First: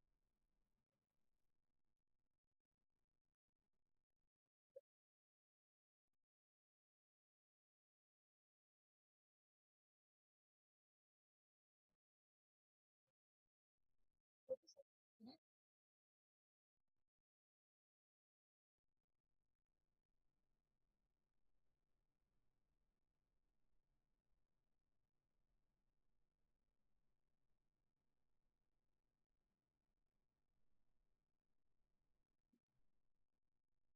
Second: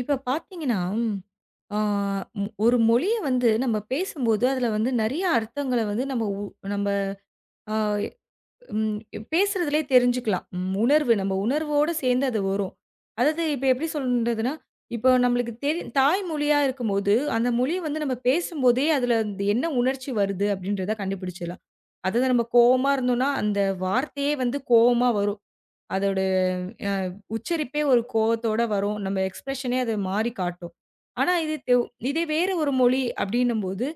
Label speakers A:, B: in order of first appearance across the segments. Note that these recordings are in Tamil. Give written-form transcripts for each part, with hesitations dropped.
A: இப்ப பார்த்தீங்கன்னா, ஆ ம் ஒரு மொழிய வந்து நம்ம பேசும்போது, அதுல வந்து நெறைய அர்த்தங்கள வந்து நம்ம உ நம்ம ஆ ம் பேசுறதுலயே தெரிஞ்சுக்கலாம். உணர்வு நம்ம உணர்வோட சேர்ந்து அது வரும். அதாவது இப்ப எப்படி சொல்றதுன்னா, இப்போ நம்மளுக்கு தாய்மொழியா இருக்கும்போது, அந்த மொழிய வந்து நம்ம பேசும்போதே அதுல என்ன உணர்ச்சி வருது அப்படின்றத கண்டுபிடிச்சிடலாம். அதாவது நம்ம கோவமா இருந்தோம்னா, அந்த வார்த்தையே வந்து கோவமா வரும். அதோட அ உச்சரிப்பே ஒரு கோவத்தோட வரும். நம்ம எக்ஸ்பிரஷனே அது மாறி காட்டும். ஆனா, இது தெவ் இதே வேற ஒரு மொழி அப்டின்னும்போது,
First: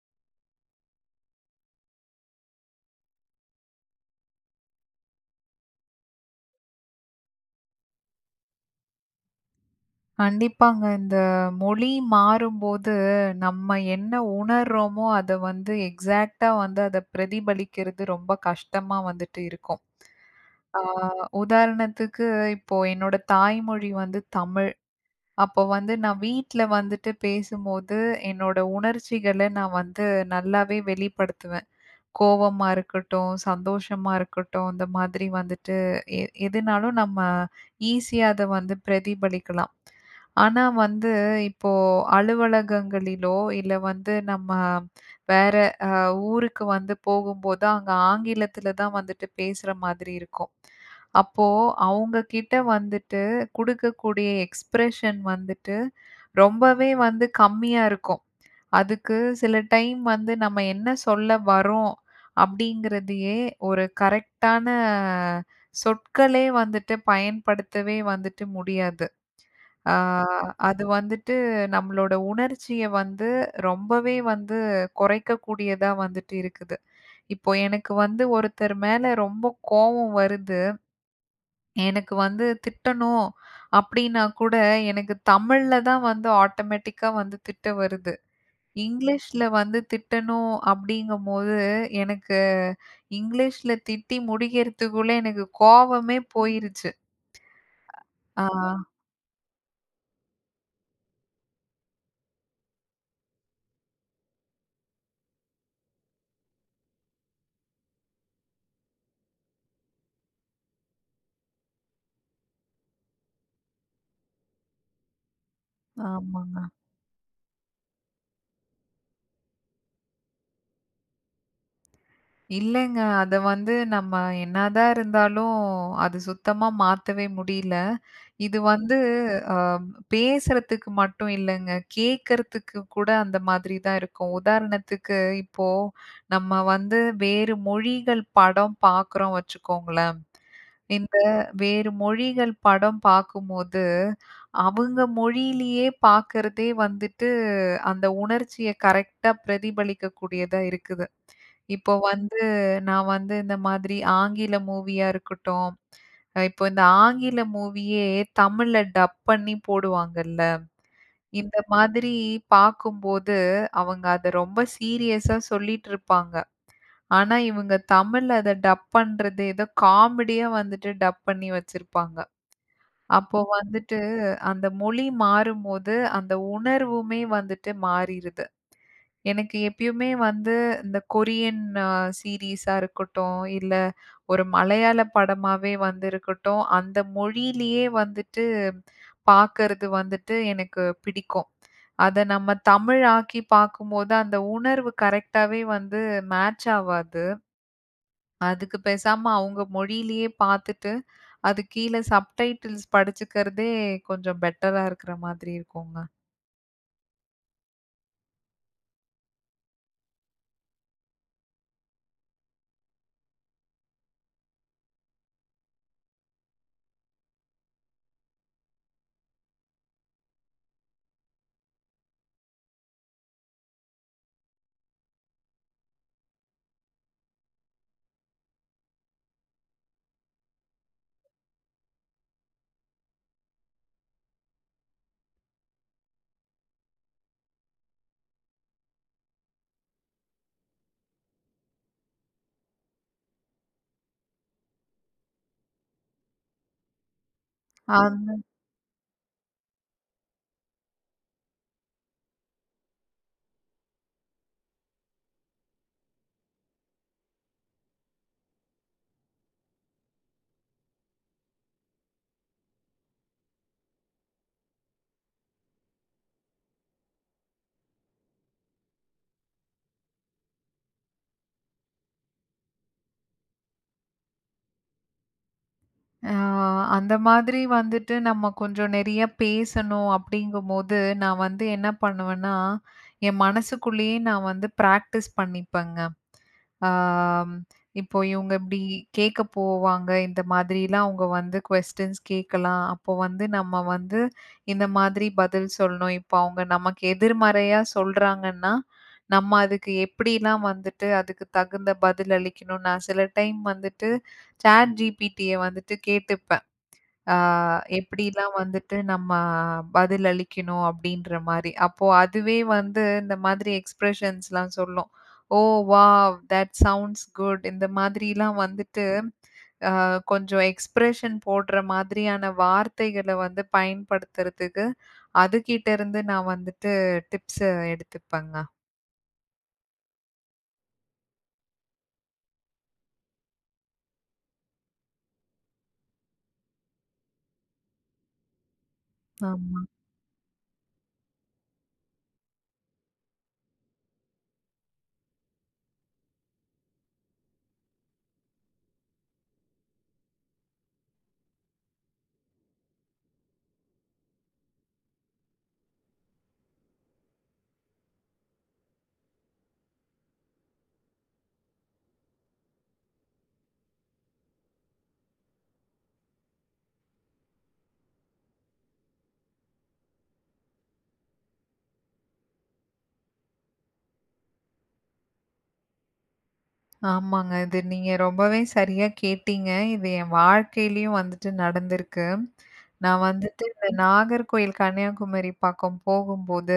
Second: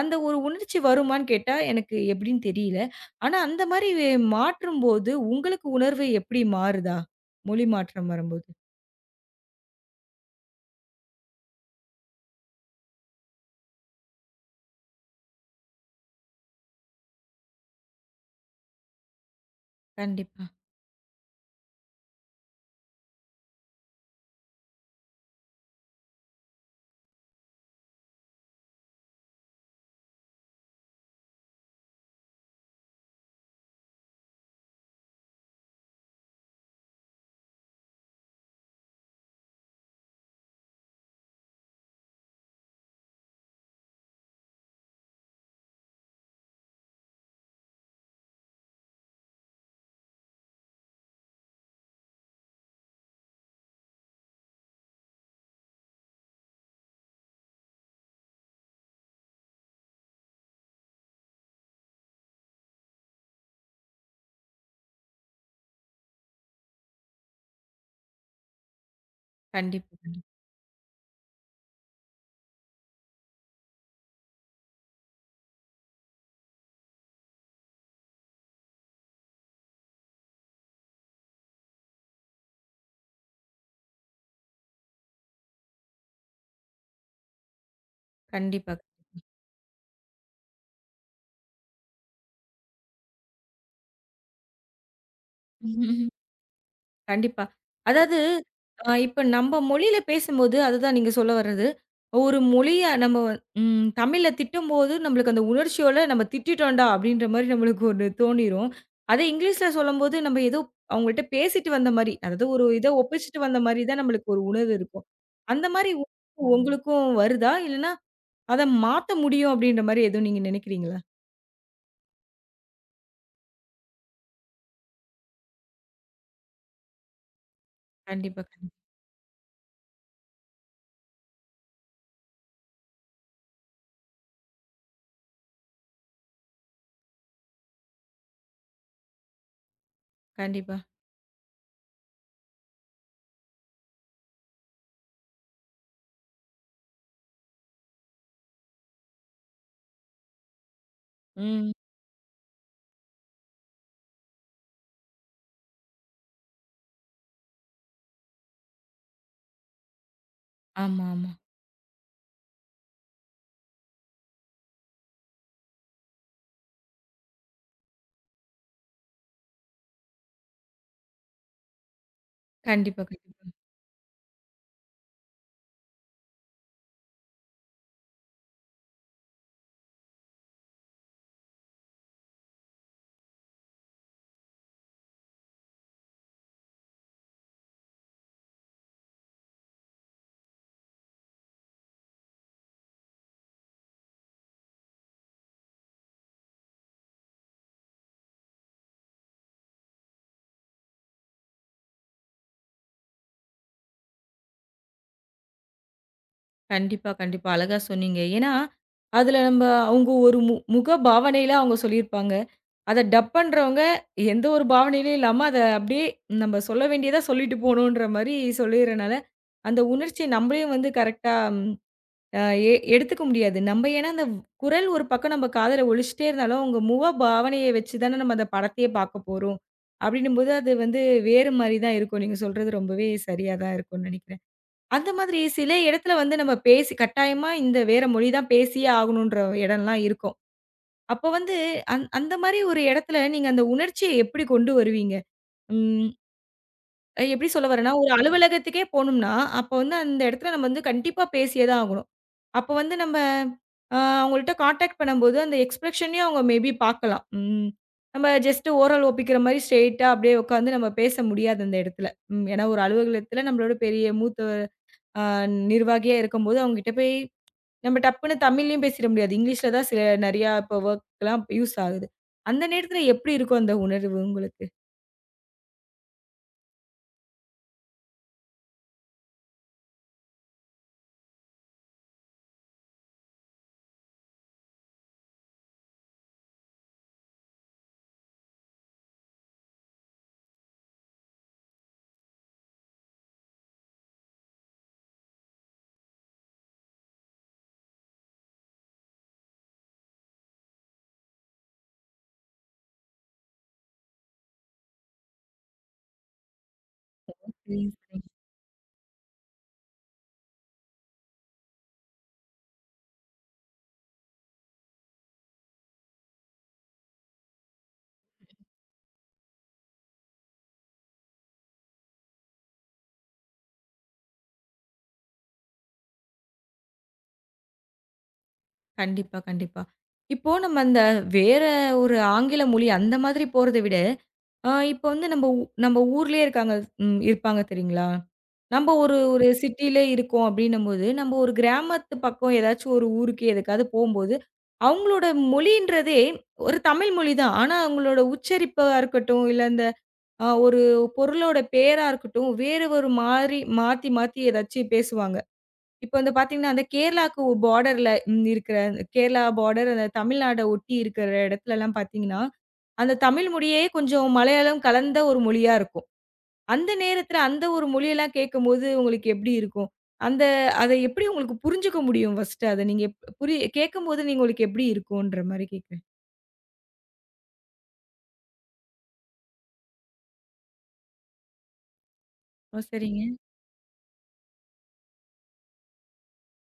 A: அந்த ஒரு உணர்ச்சி வருமான்னு கேட்டா, எனக்கு எப்டின்னு தெரியல. ஆனா, அந்த மாரி மாற்றும்போது உங்களுக்கு உணர்வு எப்டி மாறுதா? மொழி மாற்றம் வரும்போது?
B: கண்டிப்பாங்க. இந்த மொழி மாறும்போது, நம்ம என்ன உணர்றோமோ, அத வந்து எக்ஸாக்ட்டா வந்து அத பிரதிபலிக்கிறது ரொம்ப கஷ்டமா வந்துட்டு இருக்கும்.
A: கண்டிப்பா,
B: ஆ உதாரணத்துக்கு இப்போ என்னோட தாய்மொழி வந்து தமிழ். அப்போ வந்து நான் வீட்ல வந்துட்டு பேசும்போது, என்னோட உணர்ச்சிகள நான் வந்து நல்லாவே வெளிப்படுத்துவேன். கோவமா இருக்கட்டும், சந்தோஷமா இருக்கட்டும், இந்த மாதிரி வந்துட்டு எ எதுனாலும் நம்ம ஈஸியா அத வந்து பிரதிபலிக்கலாம். ஆனா வந்து இப்போ அலுவலகங்களிலோ, இல்ல வந்து நம்ம வேற அ ஊருக்கு வந்து போகும்போது, அங்க ஆங்கிலத்தில தான் வந்துட்டு பேசுற மாதிரி இருக்கும். அப்போ அவங்க கிட்ட வந்துட்டு குடுக்கக்கூடிய எக்ஸ்பிரஷன் வந்துட்டு ரொம்பவே வந்து கம்மியா இருக்கும். அதுக்கு சில டைம் வந்து நம்ம என்ன சொல்ல வரோம் அப்படிங்கிறதையே ஒரு கரெக்டான சொற்களே வந்துட்டு பயன்படுத்தவே வந்துட்டு முடியாது.
A: கண்டிப்பா,
B: ஆ
A: கண்டிப்பா.
B: அது வந்துட்டு நம்மளோட உணர்ச்சிய வந்து ரொம்பவே வந்து குறைக்கக்கூடியதா வந்துட்டு இருக்குது. இப்போ எனக்கு வந்து ஒருத்தர் மேல ரொம்ப கோவம் வருது. எனக்கு வந்து திட்டணும் அப்படின்னா கூட எனக்கு தமிழ்ல தான் வந்து ஆட்டோமேட்டிக்கா வந்து திட்ட வருது.
A: கண்டிப்பா.
B: இங்கிலீஷ்ல வந்து திட்டணும் அப்படிங்கும்போது, எனக்கு இங்கிலீஷ்ல திட்டி முடிக்கிறதுக்குள்ள எனக்கு கோவமே போயிருச்சு.
A: கண்டிப்பா. அதாவது
B: ஆ,
A: இப்ப நம்ப மொழியில பேசும்போது, அதுதான் நீங்க சொல்ல வர்றது. ஒரு மொழிய நம்ம வ- ம் தமிழ்ல திட்டும்போது, நம்மளுக்கு அந்த உணர்ச்சியோட நம்ம திட்டிட்டோம்டா! அப்படின்ற மாரி நம்மளுக்கு ஒண்ணு தோணிரும். அதே இங்கிலீஷ்ல சொல்லும்போது, நம்ம ஏதோ அவங்கள்ட்ட பேசிட்டு வந்த மாரி, அதாவது ஒரு இத ஒப்பிச்சுட்டு வந்த மாரி தான் நம்மளுக்கு ஒரு உணர்வு இருக்கும். அந்த மாரி
B: ஆமாங்க.
A: உங்களுக்கும் வருதா? இல்லன்னா, அத மாத்த முடியும் அப்படின்ற மாரி எதுவும் நீங்க நினைக்கிறீங்களா?
B: இல்லங்க. அத வந்து நம்ம என்னதான் இருந்தாலும், அது சுத்தமா மாத்தவே முடியல.
A: கண்டிப்பா,
B: இது
A: கண்டிப்பா.
B: வந்து அ பேசுறதுக்கு மட்டும் இல்லங்க. கேட்கறதுக்கு கூட அந்த மாதிரி தான் இருக்கும். உதாரணத்துக்கு இப்போ நம்ம வந்து வேறு மொழிகள் படம் பார்க்குறோம் வச்சுக்கோங்களேன்.
A: கண்டிப்பா.
B: இந்த வேறு மொழிகள் படம் பார்க்கும்போது, அவங்க மொழியிலேயே பார்க்கிறதே வந்துட்டு, அந்த உணர்ச்சிய கரெக்ட்டா பிரதிபலிக்கக்கூடியதா இருக்குது.
A: ம்.
B: இப்போ வந்து நான் வந்து இந்த மாதிரி ஆங்கில மூவியா இருக்கட்டும், இப்போ இந்த ஆங்கில மூவியே தமிழ்ல டப் பண்ணி போடுவாங்கல்ல.
A: ஆமா, ஆமா.
B: இந்த மாதிரி பார்க்கும்போது, அவங்க அத ரொம்ப சீரியஸா சொல்லிட்டுருப்பாங்க. ஆனா, இவங்க தமிழ்ல அத டப் பண்றது ஏதோ காமெடியா வந்துட்டு டப் பண்ணி வச்சிருப்பாங்க.
A: கண்டிப்பா,
B: அப்போ
A: கண்டிப்பா.
B: வந்துட்டு அந்த மொழி மாறும்போது, அந்த உணர்வுமே வந்துட்டு மாறிருது. எனக்கு எப்பயுமே வந்து இந்த கொரியன் சீரிஸா இருக்கட்டும், இல்ல ஒரு மலையாள படமாவே வந்து இருக்கட்டும், அந்த மொழியிலேயே வந்துட்டு பார்க்கறது வந்துட்டு எனக்கு பிடிக்கும். அத நம்ம தமிழாக்கி பார்க்கும்போது, அந்த உணர்வு கரெக்ட்டாவே வந்து மேட்ச் ஆவாது. அதுக்கு பேசாம அவங்க மொழியிலேயே பார்த்துட்டு, அது கீழ சப்டைட்டில்ஸ் படிச்சுக்கிறதே கொஞ்சம் பெட்டரா இருக்கிற மாதிரி இருக்குங்க.
A: கண்டிப்பா, கண்டிப்பா. அழகா சொன்னீங்க. ஏன்னா, அதுல நம்ப அவங்க ஒரு முக பாவனையில அவங்க சொல்லியிருப்பாங்க. அத டப்புன்றவங்க எந்த ஒரு பாவனையிலும் இல்லாம, அத அப்படியே நம்ப சொல்ல வேண்டியதா சொல்லிட்டு போணுன்ற மாரி சொல்லிர்றனால, அந்த உணர்ச்சிய நம்பளையும் வந்து கரெக்ட்டா அ எ எடுத்துக்க முடியாது. நம்ப ஏன்னா அந்த குரல் ஒரு பக்கம் நம்ப காதுல ஒலிச்சுட்டே இருந்தாலும், அவங்க முக பாவனைய வச்சு தான நம்ம அந்த படத்தையே பார்க்க போறோம். அப்படின்னும்போது, அது வந்து வேறு மாரி தான் இருக்கும். நீங்க சொல்றது ரொம்பவே சரியா தான் இருக்கும்னு நெனைக்கிறேன். அந்த மாதிரி சில இடத்துல வந்து நம்ம பேசி கட்டாயமா இந்த வேற மொழி தான் பேசியே ஆகணுன்ற இடம்லாம் இருக்கும். அப்ப வந்து அந்த மாரி ஒரு இடத்துல நீங்க அந்த உணர்ச்சிய எப்படி கொண்டு வருவீங்க? ம் எப்படி சொல்ல வரேன்னா, ஒரு
B: அந்த
A: அலுவலகத்துக்கே போணும்னா, அப்ப வந்து அந்த இடத்துல நம்ம வந்து கண்டிப்பா பேசியே தான் ஆகணும். அப்ப வந்து நம்ம அவங்கள்ட்ட கான்டாக்ட் பண்ணும்போது அந்த எக்ஸ்பிரஷனையும் அவங்க மேபி பார்க்கலாம். ம். நம்ம ஜஸ்ட் ஓரல் ஒப்பிக்கிற மாரி ஸ்ட்ரெய்ட்டா அப்படியே உட்காந்து நம்ம பேச முடியாது அந்த இடத்துல. ம். ஏன்னா ஒரு அலுவலகத்துல நம்மளோட பெரிய மூத்த ஆ நிர்வாகியா இருக்கும்போது, அவங்ககிட்ட போய் நம்ம டப்புன்னு தமிழ்லயும் பேசிட முடியாது. இங்கிலீஷ்ல தான் சில நெறையா இப்போ வொர்க்லாம் யூஸ் ஆகுது. அந்த நேரத்துல எப்படி இருக்கும் அந்த உணர்வு உங்களுக்கு?
B: ஆ அந்த மாதிரி வந்துட்டு நம்ம கொஞ்சம் நெறைய பேசணும் அப்படிங்கும்போது, நான் வந்து என்ன பண்ணுவேன்னா, என் மனசுக்குள்ளேயே நான் வந்து பிராக்டிஸ் பண்ணிப்பேங்க. ஆம், இப்போ இவங்க இப்படி கேட்க போவாங்க. இந்த மாதிரிலாம் அவங்க வந்து கொஸ்டின்ஸ் கேட்கலாம். அப்போ வந்து நம்ம வந்து இந்த மாதிரி பதில் சொல்லணும். இப்போ அவங்க நமக்கு எதிர்மறையா சொல்றாங்கன்னா, நம்ம அதுக்கு எப்படிலாம் வந்துட்டு அதுக்கு தகுந்த பதில் அளிக்கணும். நான் சில டைம் வந்துட்டு ChatGPTய வந்துட்டு கேட்டுப்பேன். ஆ
A: சரிங்க, சரிங்க.
B: எப்படிலாம் வந்துட்டு நம்ம பதில் அளிக்கணும் அப்படின்ற மாரி. அப்போ அதுவே வந்து இந்த மாதிரி எக்ஸ்பிரஷன்ஸ்லாம் சொல்லும். "Oh wow! That sounds good." இந்த மாதிரிலாம் வந்துட்டு அ கொஞ்சம் எக்ஸ்பிரஷன் போடுற மாதிரியான வார்த்தைகள வந்து பயன்படுத்துறதுக்கு, அதுகிட்டருந்து நான் வந்துட்டு டிப்ஸ் எடுத்துப்பேங்க.
A: கண்டிப்பா, கண்டிப்பா. இப்போ நம்ம அந்த வேற ஒரு ஆங்கில மொழி அந்த மாதிரி போறத விட இப்ப வந்து நம்ம ஊர்லயே இருக்காங்க, இருப்பாங்க தெரியுங்களா? நம்ப ஒரு ஒரு
B: ஆமா.
A: சிட்டில இருக்கோம் அப்டின்னும்போது, நம்ம ஒரு கிராமத்து பக்கம் ஏதாச்சும் ஒரு ஊருக்கு எதுக்காவது போம்போது, அவங்களோட மொழின்றதே ஒரு தமிழ் மொழி தான். ஆனா அவங்களோட உச்சரிப்பா இருக்கட்டும், இல்ல அந்த ஒரு பொருளோட பேரா இருக்கட்டும், வேற ஒரு மாரி மாத்தி மாத்தி ஏதாச்சும் பேசுவாங்க. இப்ப வந்து பார்த்தீங்கன்னா, அந்த கேரளாக்கு பார்டர்ல இருக்கிற அந்த கேரளா பார்டர் அந்த தமிழ்நாட ஒட்டி இருக்கிற இடத்துலலாம் பார்த்தீங்கன்னா, அந்த தமிழ் மொழியே கொஞ்சம் மலையாளம் கலந்த ஒரு மொழியா இருக்கும். அந்த நேரத்துல அந்த ஒரு மொழியெல்லாம் கேட்கும்போது உங்களுக்கு எப்படி இருக்கும்? அந்த அத எப்படி உங்களுக்கு புரிஞ்சுக்க முடியும் ஃபர்ஸ்ட்டு அத நீங்க எப் புரி கேட்கும்போது நீங்க உங்களுக்கு எப்படி இருக்குன்ற மாரி கேட்கிறேன்?
B: ஆமாங்க. இது நீங்க ரொம்பவே சரியா கேட்டீங்க. இது என் வாழ்க்கையிலயும் வந்துட்டு நடந்திருக்கு.
A: ஓ! சரிங்க.
B: நான் வந்துட்டு இந்த நாகர்கோயில் கன்னியாகுமரி பக்கம் போகும்போது,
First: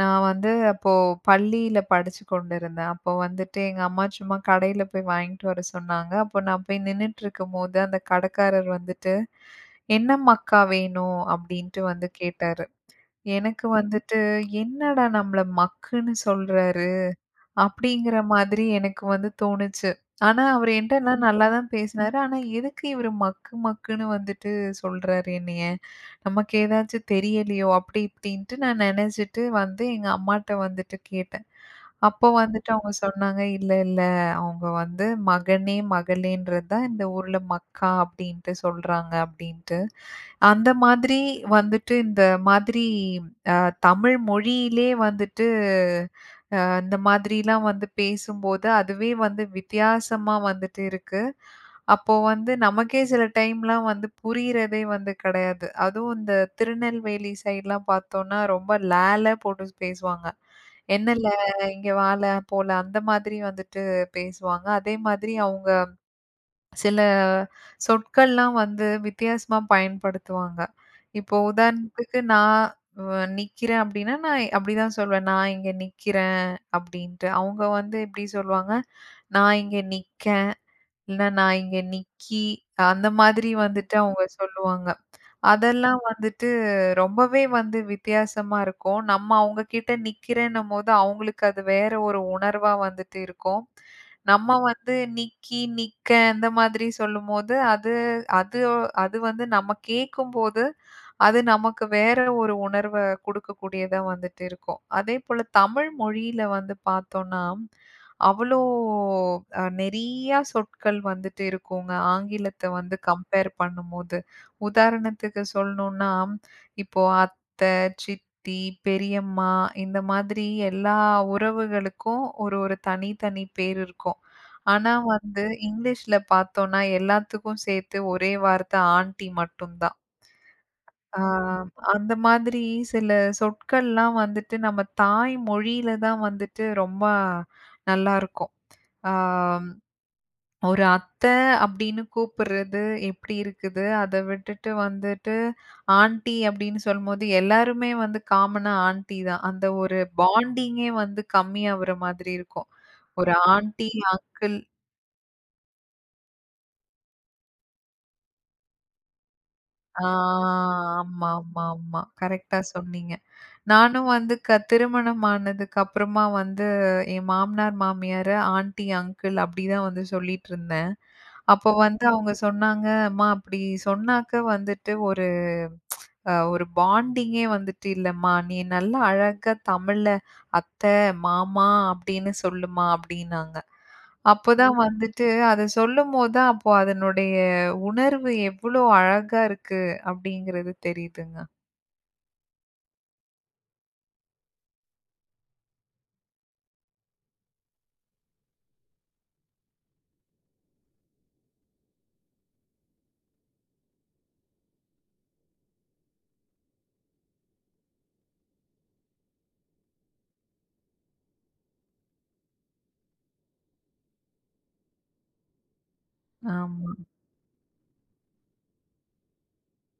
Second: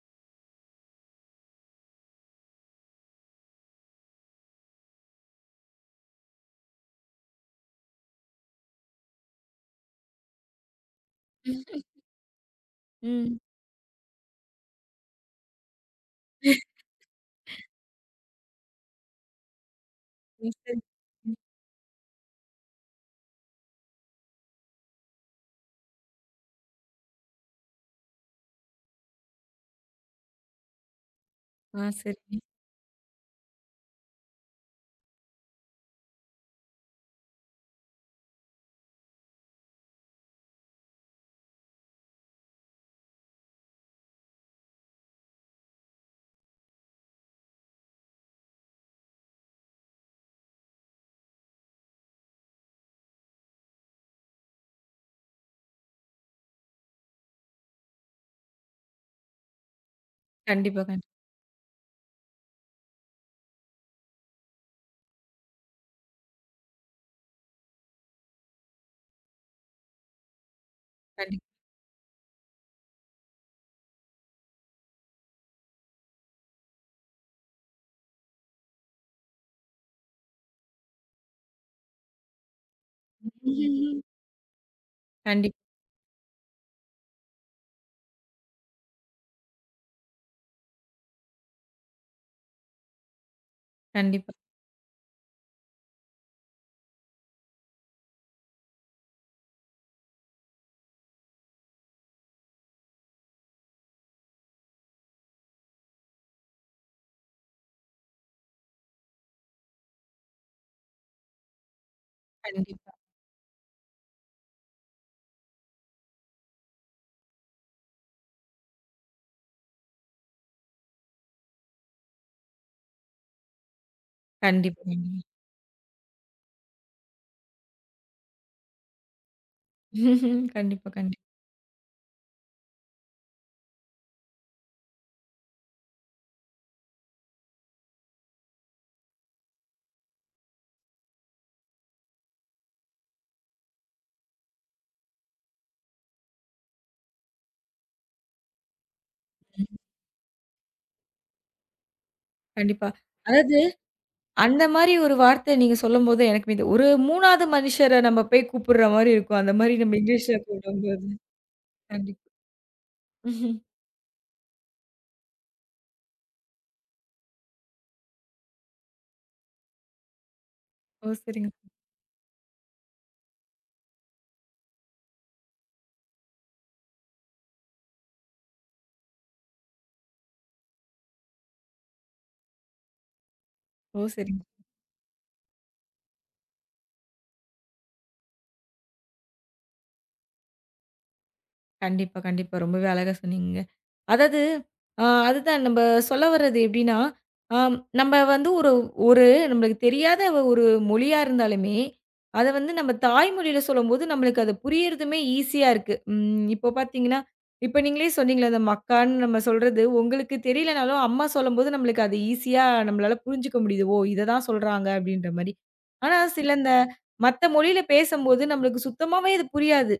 B: நான் வந்து அப்போ பள்ளியில படிச்சு கொண்டிருந்தேன். அப்போ வந்துட்டு எங்க அம்மா சும்மா கடையில போய் வாங்கிட்டு வர சொன்னாங்க. அப்போ நான் போய் நின்னுட்டுருக்கும்போது, அந்த கடைக்காரர் வந்துட்டு, "என்னம்மாக்கா வேணும்?" அப்படின்ட்டு வந்து கேட்டாரு.
A: ம். ம்.
B: எனக்கு வந்துட்டு, "என்னடா நம்மள மக்குன்னு சொல்ற?" அப்படிங்கிற மாதிரி எனக்கு வந்து தோணுச்சு. ஆனா, அவரு
A: சரி.
B: என்ட்ட
A: ம்.
B: நல்லா தான் பேசினாரு. ஆனா, எதுக்கு இவரு மக்கு மக்குன்னு வந்துட்டு சொல்றாரு என்னைய? நமக்கு ஏதாச்சும் தெரியலையோ? அப்படி இப்படின்ட்டு நான் நெனச்சுட்டு வந்து எங்க அம்மாட்ட வந்துட்டு கேட்டேன்.
A: ஆ
B: அப்போ
A: சரிங்க.
B: வந்துட்டு அவங்க சொன்னாங்க, "இல்ல, இல்ல. அவங்க வந்து மகனே, மகளேன்றது தான் இந்த ஊர்ல மக்கா அப்படின்ட்டு சொல்றாங்க" அப்படின்ட்டு. அந்த மாதிரி வந்துட்டு இந்த மாதிரி அ தமிழ் மொழியிலே வந்துட்டு இந்த மாதிரிலாம் வந்து பேசும்போது, அதுவே வந்து வித்தியாசமா வந்துட்டு இருக்கு. அப்போ வந்து நமக்கே சில டைம்லாம் வந்து புரியிறதே வந்து கிடையாது. அதுவும் இந்த திருநெல்வேலி சைட்லாம் பார்த்தோம்னா, ரொம்ப ழல போட்டு பேசுவாங்க.
A: கண்டிப்பா,
B: என்னல இங்க வால, போல அந்த மாதிரி வந்துட்டு பேசுவாங்க. அதே மாதிரி அவங்க சில சொற்கள்லாம் வந்து வித்தியாசமா பயன்படுத்துவாங்க. இப்போ
A: கண்டிப்பா.
B: உதாரணத்துக்கு நான் வ நிக்கிறேன் அப்டின்னா, நான் அப்டிதான் சொல்வேன். நான் இங்க நிக்கிறேன் அப்டின்ட்டு. அவங்க வந்து எப்டி சொல்லுவாங்க? நான் இங்க நிக்கேன், இல்ல நான் இங்க நிக்கி அந்த மாதிரி வந்துட்டு அவங்க சொல்லுவாங்க.
A: கண்டிப்
B: அதெல்லாம் வந்துட்டு ரொம்பவே வந்து வித்தியாசமா இருக்கும். நம்ம அவங்க கிட்ட நிக்கிறேன்னும்போது, அவங்களுக்கு அது வேற ஒரு உணர்வா வந்துட்டு இருக்கும்.
A: கண்டிப்பா, கண்டிப்பா,
B: நம்ம வந்து நிக்கி, நிக்க இந்த மாதிரி சொல்லும்போது, அது அது அது வந்து நம்ம கேட்கும்போது, அது நமக்கு வேற ஒரு உணர்வ குடுக்கக்கூடியதா வந்துட்டு இருக்கும். அதேபோல தமிழ் மொழியில வந்து பார்த்தோம்னா, அவ்வளோ நெறையா சொற்கள் வந்துட்டு இருக்குங்க. ஆங்கிலத்த வந்து கம்பேர் பண்ணும்போது. உதாரணத்துக்கு சொல்லணும்னா, இப்போ அத்த, சித்தி, பெரியம்மா இந்த மாதிரி எல்லா உறவுகளுக்கும் ஒரு ஒரு தனித்தனி பேர் இருக்கும்.
A: கண்டிப்பா,
B: ஆனா
A: கண்டிப்பா.
B: வந்து இங்கிலீஷ்ல பார்த்தோம்னா எல்லாத்துக்கும் சேர்த்து ஒரே வார்த்தை ஆன்டி மட்டும் தான்.
A: கண்டிப்பா, கண்டிப்பா.
B: ஆ, அந்த மாதிரி சில சொற்கள்லாம் வந்துட்டு நம்ம தாய் மொழியில தான் வந்துட்டு ரொம்ப நல்லாருக்கும். ஆ, ஒரு அத்தை அப்படின்னு கூப்பிடுறது எப்படி இருக்குது? அத விட்டுட்டு வந்துட்டு ஆன்ட்டி அப்படின்னு சொல்லும்போது, எல்லாருமே வந்து காமனா ஆன்ட்டி தான். அந்த ஒரு பாண்டிங்கே வந்து கம்மியாகுற மாதிரி இருக்கும்.
A: கண்டிப்பா.
B: ஒரு
A: அதாவது
B: ஆன்ட்டி, அங்கிள்
A: அந்த மாரி ஒரு வார்த்தை நீங்க சொல்லும்போது எனக்கு இது ஒரு 3வது மனுஷர நம்ம போய் கூப்பிடுற மாரி இருக்கும். அந்த மாரி நம்ம
B: ஆ
A: இங்கிலீஷ்ல கூப்பிடும்போது.
B: ஆமா, ஆமா, ஆமா.
A: கண்டிப்பா.
B: கரெக்ட்டா சொன்னீங்க. நானும் வந்து திருமணம் ஆனதுக்கு அப்புறமா வந்து என் மாமனார், மாமியார ஆன்டி, அங்கிள் அப்படிதான் வந்து சொல்லிட்டுருந்தேன்.
A: ஓ! சரிங்க.
B: அப்ப வந்து அவங்க சொன்னாங்க, "அம்மா அப்படி சொன்னாக்க வந்துட்டு ஒரு ஒரு பாண்டிங்கே வந்துட்டு இல்லம்மா. நீ நல்லா அழகா தமிழ்ல அத்த, மாமா அப்படின்னு சொல்லுமா" அப்படின்னாங்க.
A: ஓ! சரிங்க.
B: அப்பதான் வந்துட்டு அத சொல்லும்போது தான் அப்போ அதனுடைய உணர்வு எவ்வளோ அழகா இருக்கு அப்படிங்கிறது தெரியுதுங்க.
A: கண்டிப்பா, கண்டிப்பா. ரொம்பவே அழகா சொன்னீங்க. அதாவது, அதுதான் நம்ப சொல்ல வர்றது எப்படின்னா, ஆம், நம்ம வந்து ஒரு ஒரு நம்மளுக்கு தெரியாத ஒரு மொழியா இருந்தாலுமே, அத வந்து நம்ம தாய்மொழியில சொல்லும்போது, நம்மளுக்கு அது புரியறதுமே ஈஸியா இருக்கு. இப்போ பார்த்தீங்கன்னா, இப்ப நீங்களே சொன்னீங்களே, அந்த மக்கான்னு நம்ம சொல்றது, உங்களுக்கு தெரியலனாலும் அம்மா சொல்லும்போது நம்மளுக்கு அது ஈஸியா நம்மளால புரிஞ்சுக்க முடியுது. ஓ! இத தான் சொல்றாங்க அப்படின்ற மாரி. ஆனா சில இந்த
B: ஆமா,
A: மத்த மொழியில பேசம்போது, நம்மளுக்கு சுத்தமாவே அது புரியாது.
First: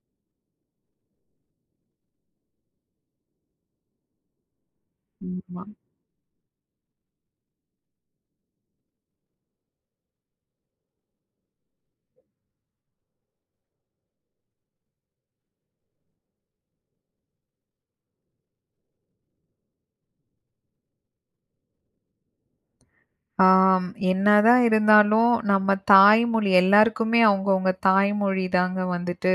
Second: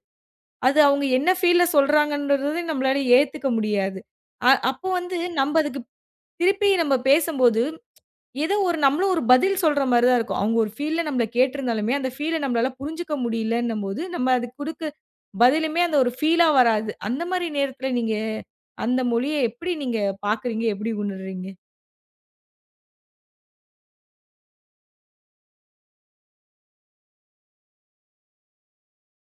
A: அது அவங்க என்ன ஃபீல்ல சொல்றாங்கன்றத நம்மளால ஏத்துக்க முடியாது. அப்போ வந்து நம்ம
B: ஆமா.
A: அதுக்கு திருப்பி நம்ம பேசும்போது, ஏதோ ஒரு நம்மளும் ஒரு பதில் சொல்ற மாரி தான் இருக்கும். அவங்க ஒரு ஃபீல்ல நம்மள கேட்டிருந்தாலுமே, அந்த ஃபீல நம்மளால புரிஞ்சுக்க முடியலன்னும்போது, நம்ம அதுக்கு குடுக்க பதிலுமே அந்த ஒரு ஃபீலா வராது. அந்த மாரி நேரத்துல நீங்க அந்த மொழிய எப்படி நீங்க பாக்குறீங்க? எப்படி உணர்றீங்க?
B: ஆம். என்னதான் இருந்தாலும், நம்ம தாய்மொழி எல்லாருக்குமே அவங்கவங்க தாய்மொழி தாங்க வந்துட்டு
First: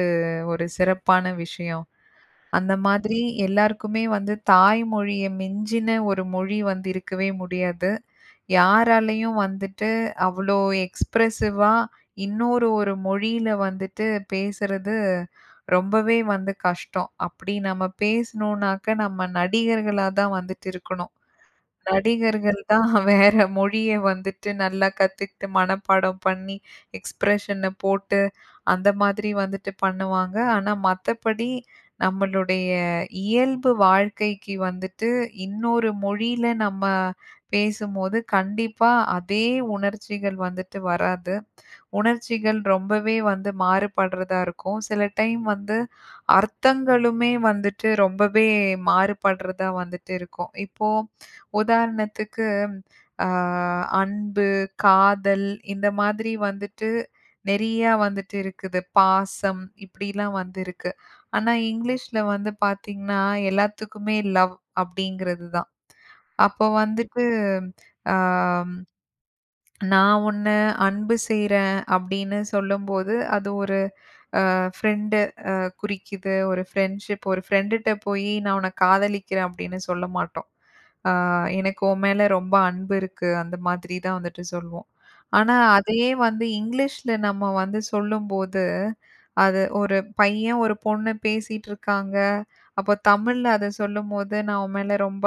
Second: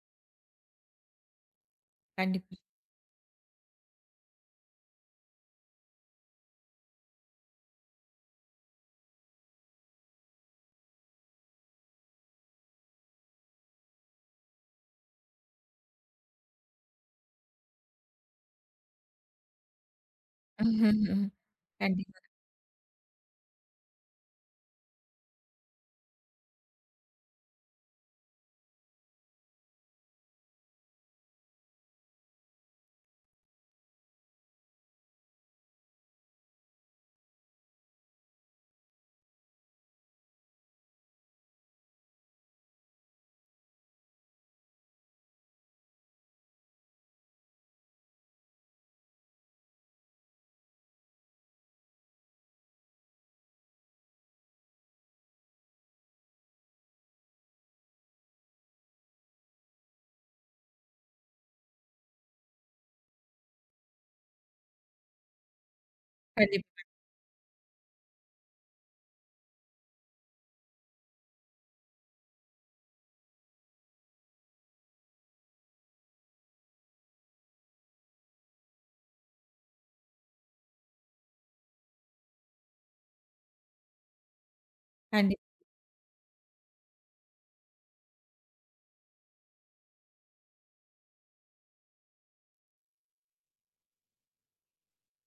B: ஒரு சிறப்பான விஷயம்.
A: கண்டிப்பா.
B: அந்த மாதிரி எல்லாருக்குமே வந்து தாய்மொழிய மிஞ்சின ஒரு மொழி வந்து இருக்கவே முடியாது. யாராலயும் வந்துட்டு அவ்ளோ எக்ஸ்பிரசிவா இன்னொரு மொழியில வந்துட்டு பேசுறது ரொம்பவே வந்து கஷ்டம். அப்படி நம்ம பேசணும்னாக்க நம்ம நடிகர்களா தான் வந்துட்டு இருக்கணும்.
A: ம்ஹ்ம். கண்டிப்பா,
B: நடிகர்கள் தான் வேற மொழிய வந்துட்டு நல்லா கத்துக்கிட்டு மனப்பாடம் பண்ணி, எக்ஸ்பிரஷன போட்டு அந்த மாதிரி வந்துட்டு பண்ணுவாங்க. ஆனா மத்தபடி நம்மளுடைய இயல்பு வாழ்க்கைக்கு வந்துட்டு இன்னொரு மொழியில நம்ம பேசும்போது, கண்டிப்பா அதே உணர்ச்சிகள் வந்துட்டு வராது. உணர்ச்சிகள் ரொம்பவே வந்து மாறுபடுறதா இருக்கும். சில டைம் வந்து அர்த்தங்களுமே வந்துட்டு ரொம்பவே மாறுபடுறதா வந்துட்டு இருக்கும். இப்போ உதாரணத்துக்கு அ அன்பு, காதல் இந்த மாதிரி வந்துட்டு நெறையா வந்துட்டு இருக்குது. பாசம் இப்படிலாம் வந்து இருக்கு. ஆனா, இங்கிலீஷ்ல வந்து பார்த்தீங்கன்னா, எல்லாத்துக்குமே லவ் அப்படிங்கிறது தான். அப்போ
A: கண்டிப்பா.
B: வந்துட்டு அ நான் உன்ன அன்பு செய்றேன் அப்படின்னு சொல்லும்போது, அது ஒரு ஃப்ரெண்ட் அ குறிக்குது. ஒரு ஃப்ரெண்ட்ஷிப் ஒரு ஃப்ரெண்டுட்ட போயி நான் உன்ன காதலிக்கிறேன் அப்படின்னு சொல்ல மாட்டோம். ஆ எனக்கு உன் மேல ரொம்ப அன்பு இருக்கு. அந்த மாதிரி தான் வந்துட்டு சொல்வோம்.
A: கண்டிப்பா,
B: ஆனா, அதையே வந்து இங்கிலீஷ்ல நம்ம வந்து சொல்லும்போது, அது ஒரு பையன், ஒரு பொண்ணு பேசிட்டு இருக்காங்க. அப்போ தமிழ்ல அத சொல்லும்போது, நான் உன் மேல ரொம்ப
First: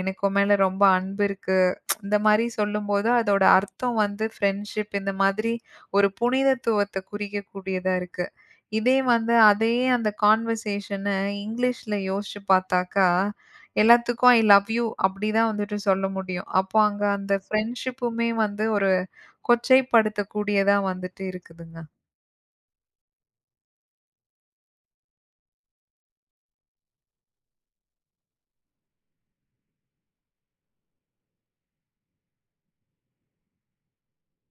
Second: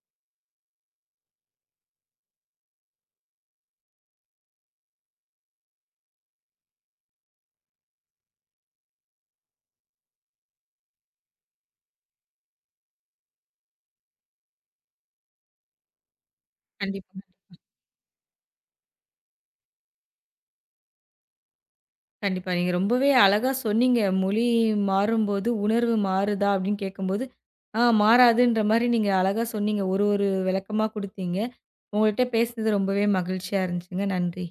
B: எனக்கு உன் மேல ரொம்ப அன்பு இருக்கு. இந்த மாரி சொல்லும்போது, அதோட அர்த்தம் வந்து ஃப்ரெண்ட்ஷிப் இந்த மாதிரி ஒரு புனிதத்துவத்த குறிக்கக்கூடியதா இருக்கு. இதே வந்து அதே அந்த கான்வர்சேஷன இங்கிலீஷ்ல யோசிச்சு பார்த்தாக்கா, எல்லாத்துக்கும் ஐ லவ் யூ அப்படிதான் வந்துட்டு சொல்ல முடியும். அப்போ அங்க
A: கண்டிப்பா.
B: அந்த ஃப்ரெண்ட்ஷிப்புமே வந்து ஒரு கொச்சைப்படுத்தக்கூடியதா வந்துட்டு இருக்குதுங்க.
A: கண்டிப்பா. நீங்க ரொம்பவே அழகா சொன்னீங்க. மொழி மாறும்போது, உணர்வு மாறுதா? அப்படின்னு கேட்கும்போது, மாறாதுன்ற மாரி நீங்க அழகா சொன்னீங்க. ஒரு ஒரு விளக்கமா குடுத்தீங்க. உங்கள்ட்ட பேசினது ரொம்பவே மகிழ்ச்சியா இருந்துச்சுங்க. நன்றி.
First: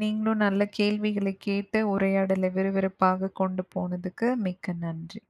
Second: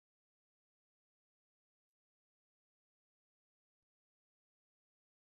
B: நீங்களும் நல்ல கேள்விகளை கேட்டு உரையாடலை விறுவிறுப்பாக கொண்டு போனதுக்கு மிக்க நன்றி.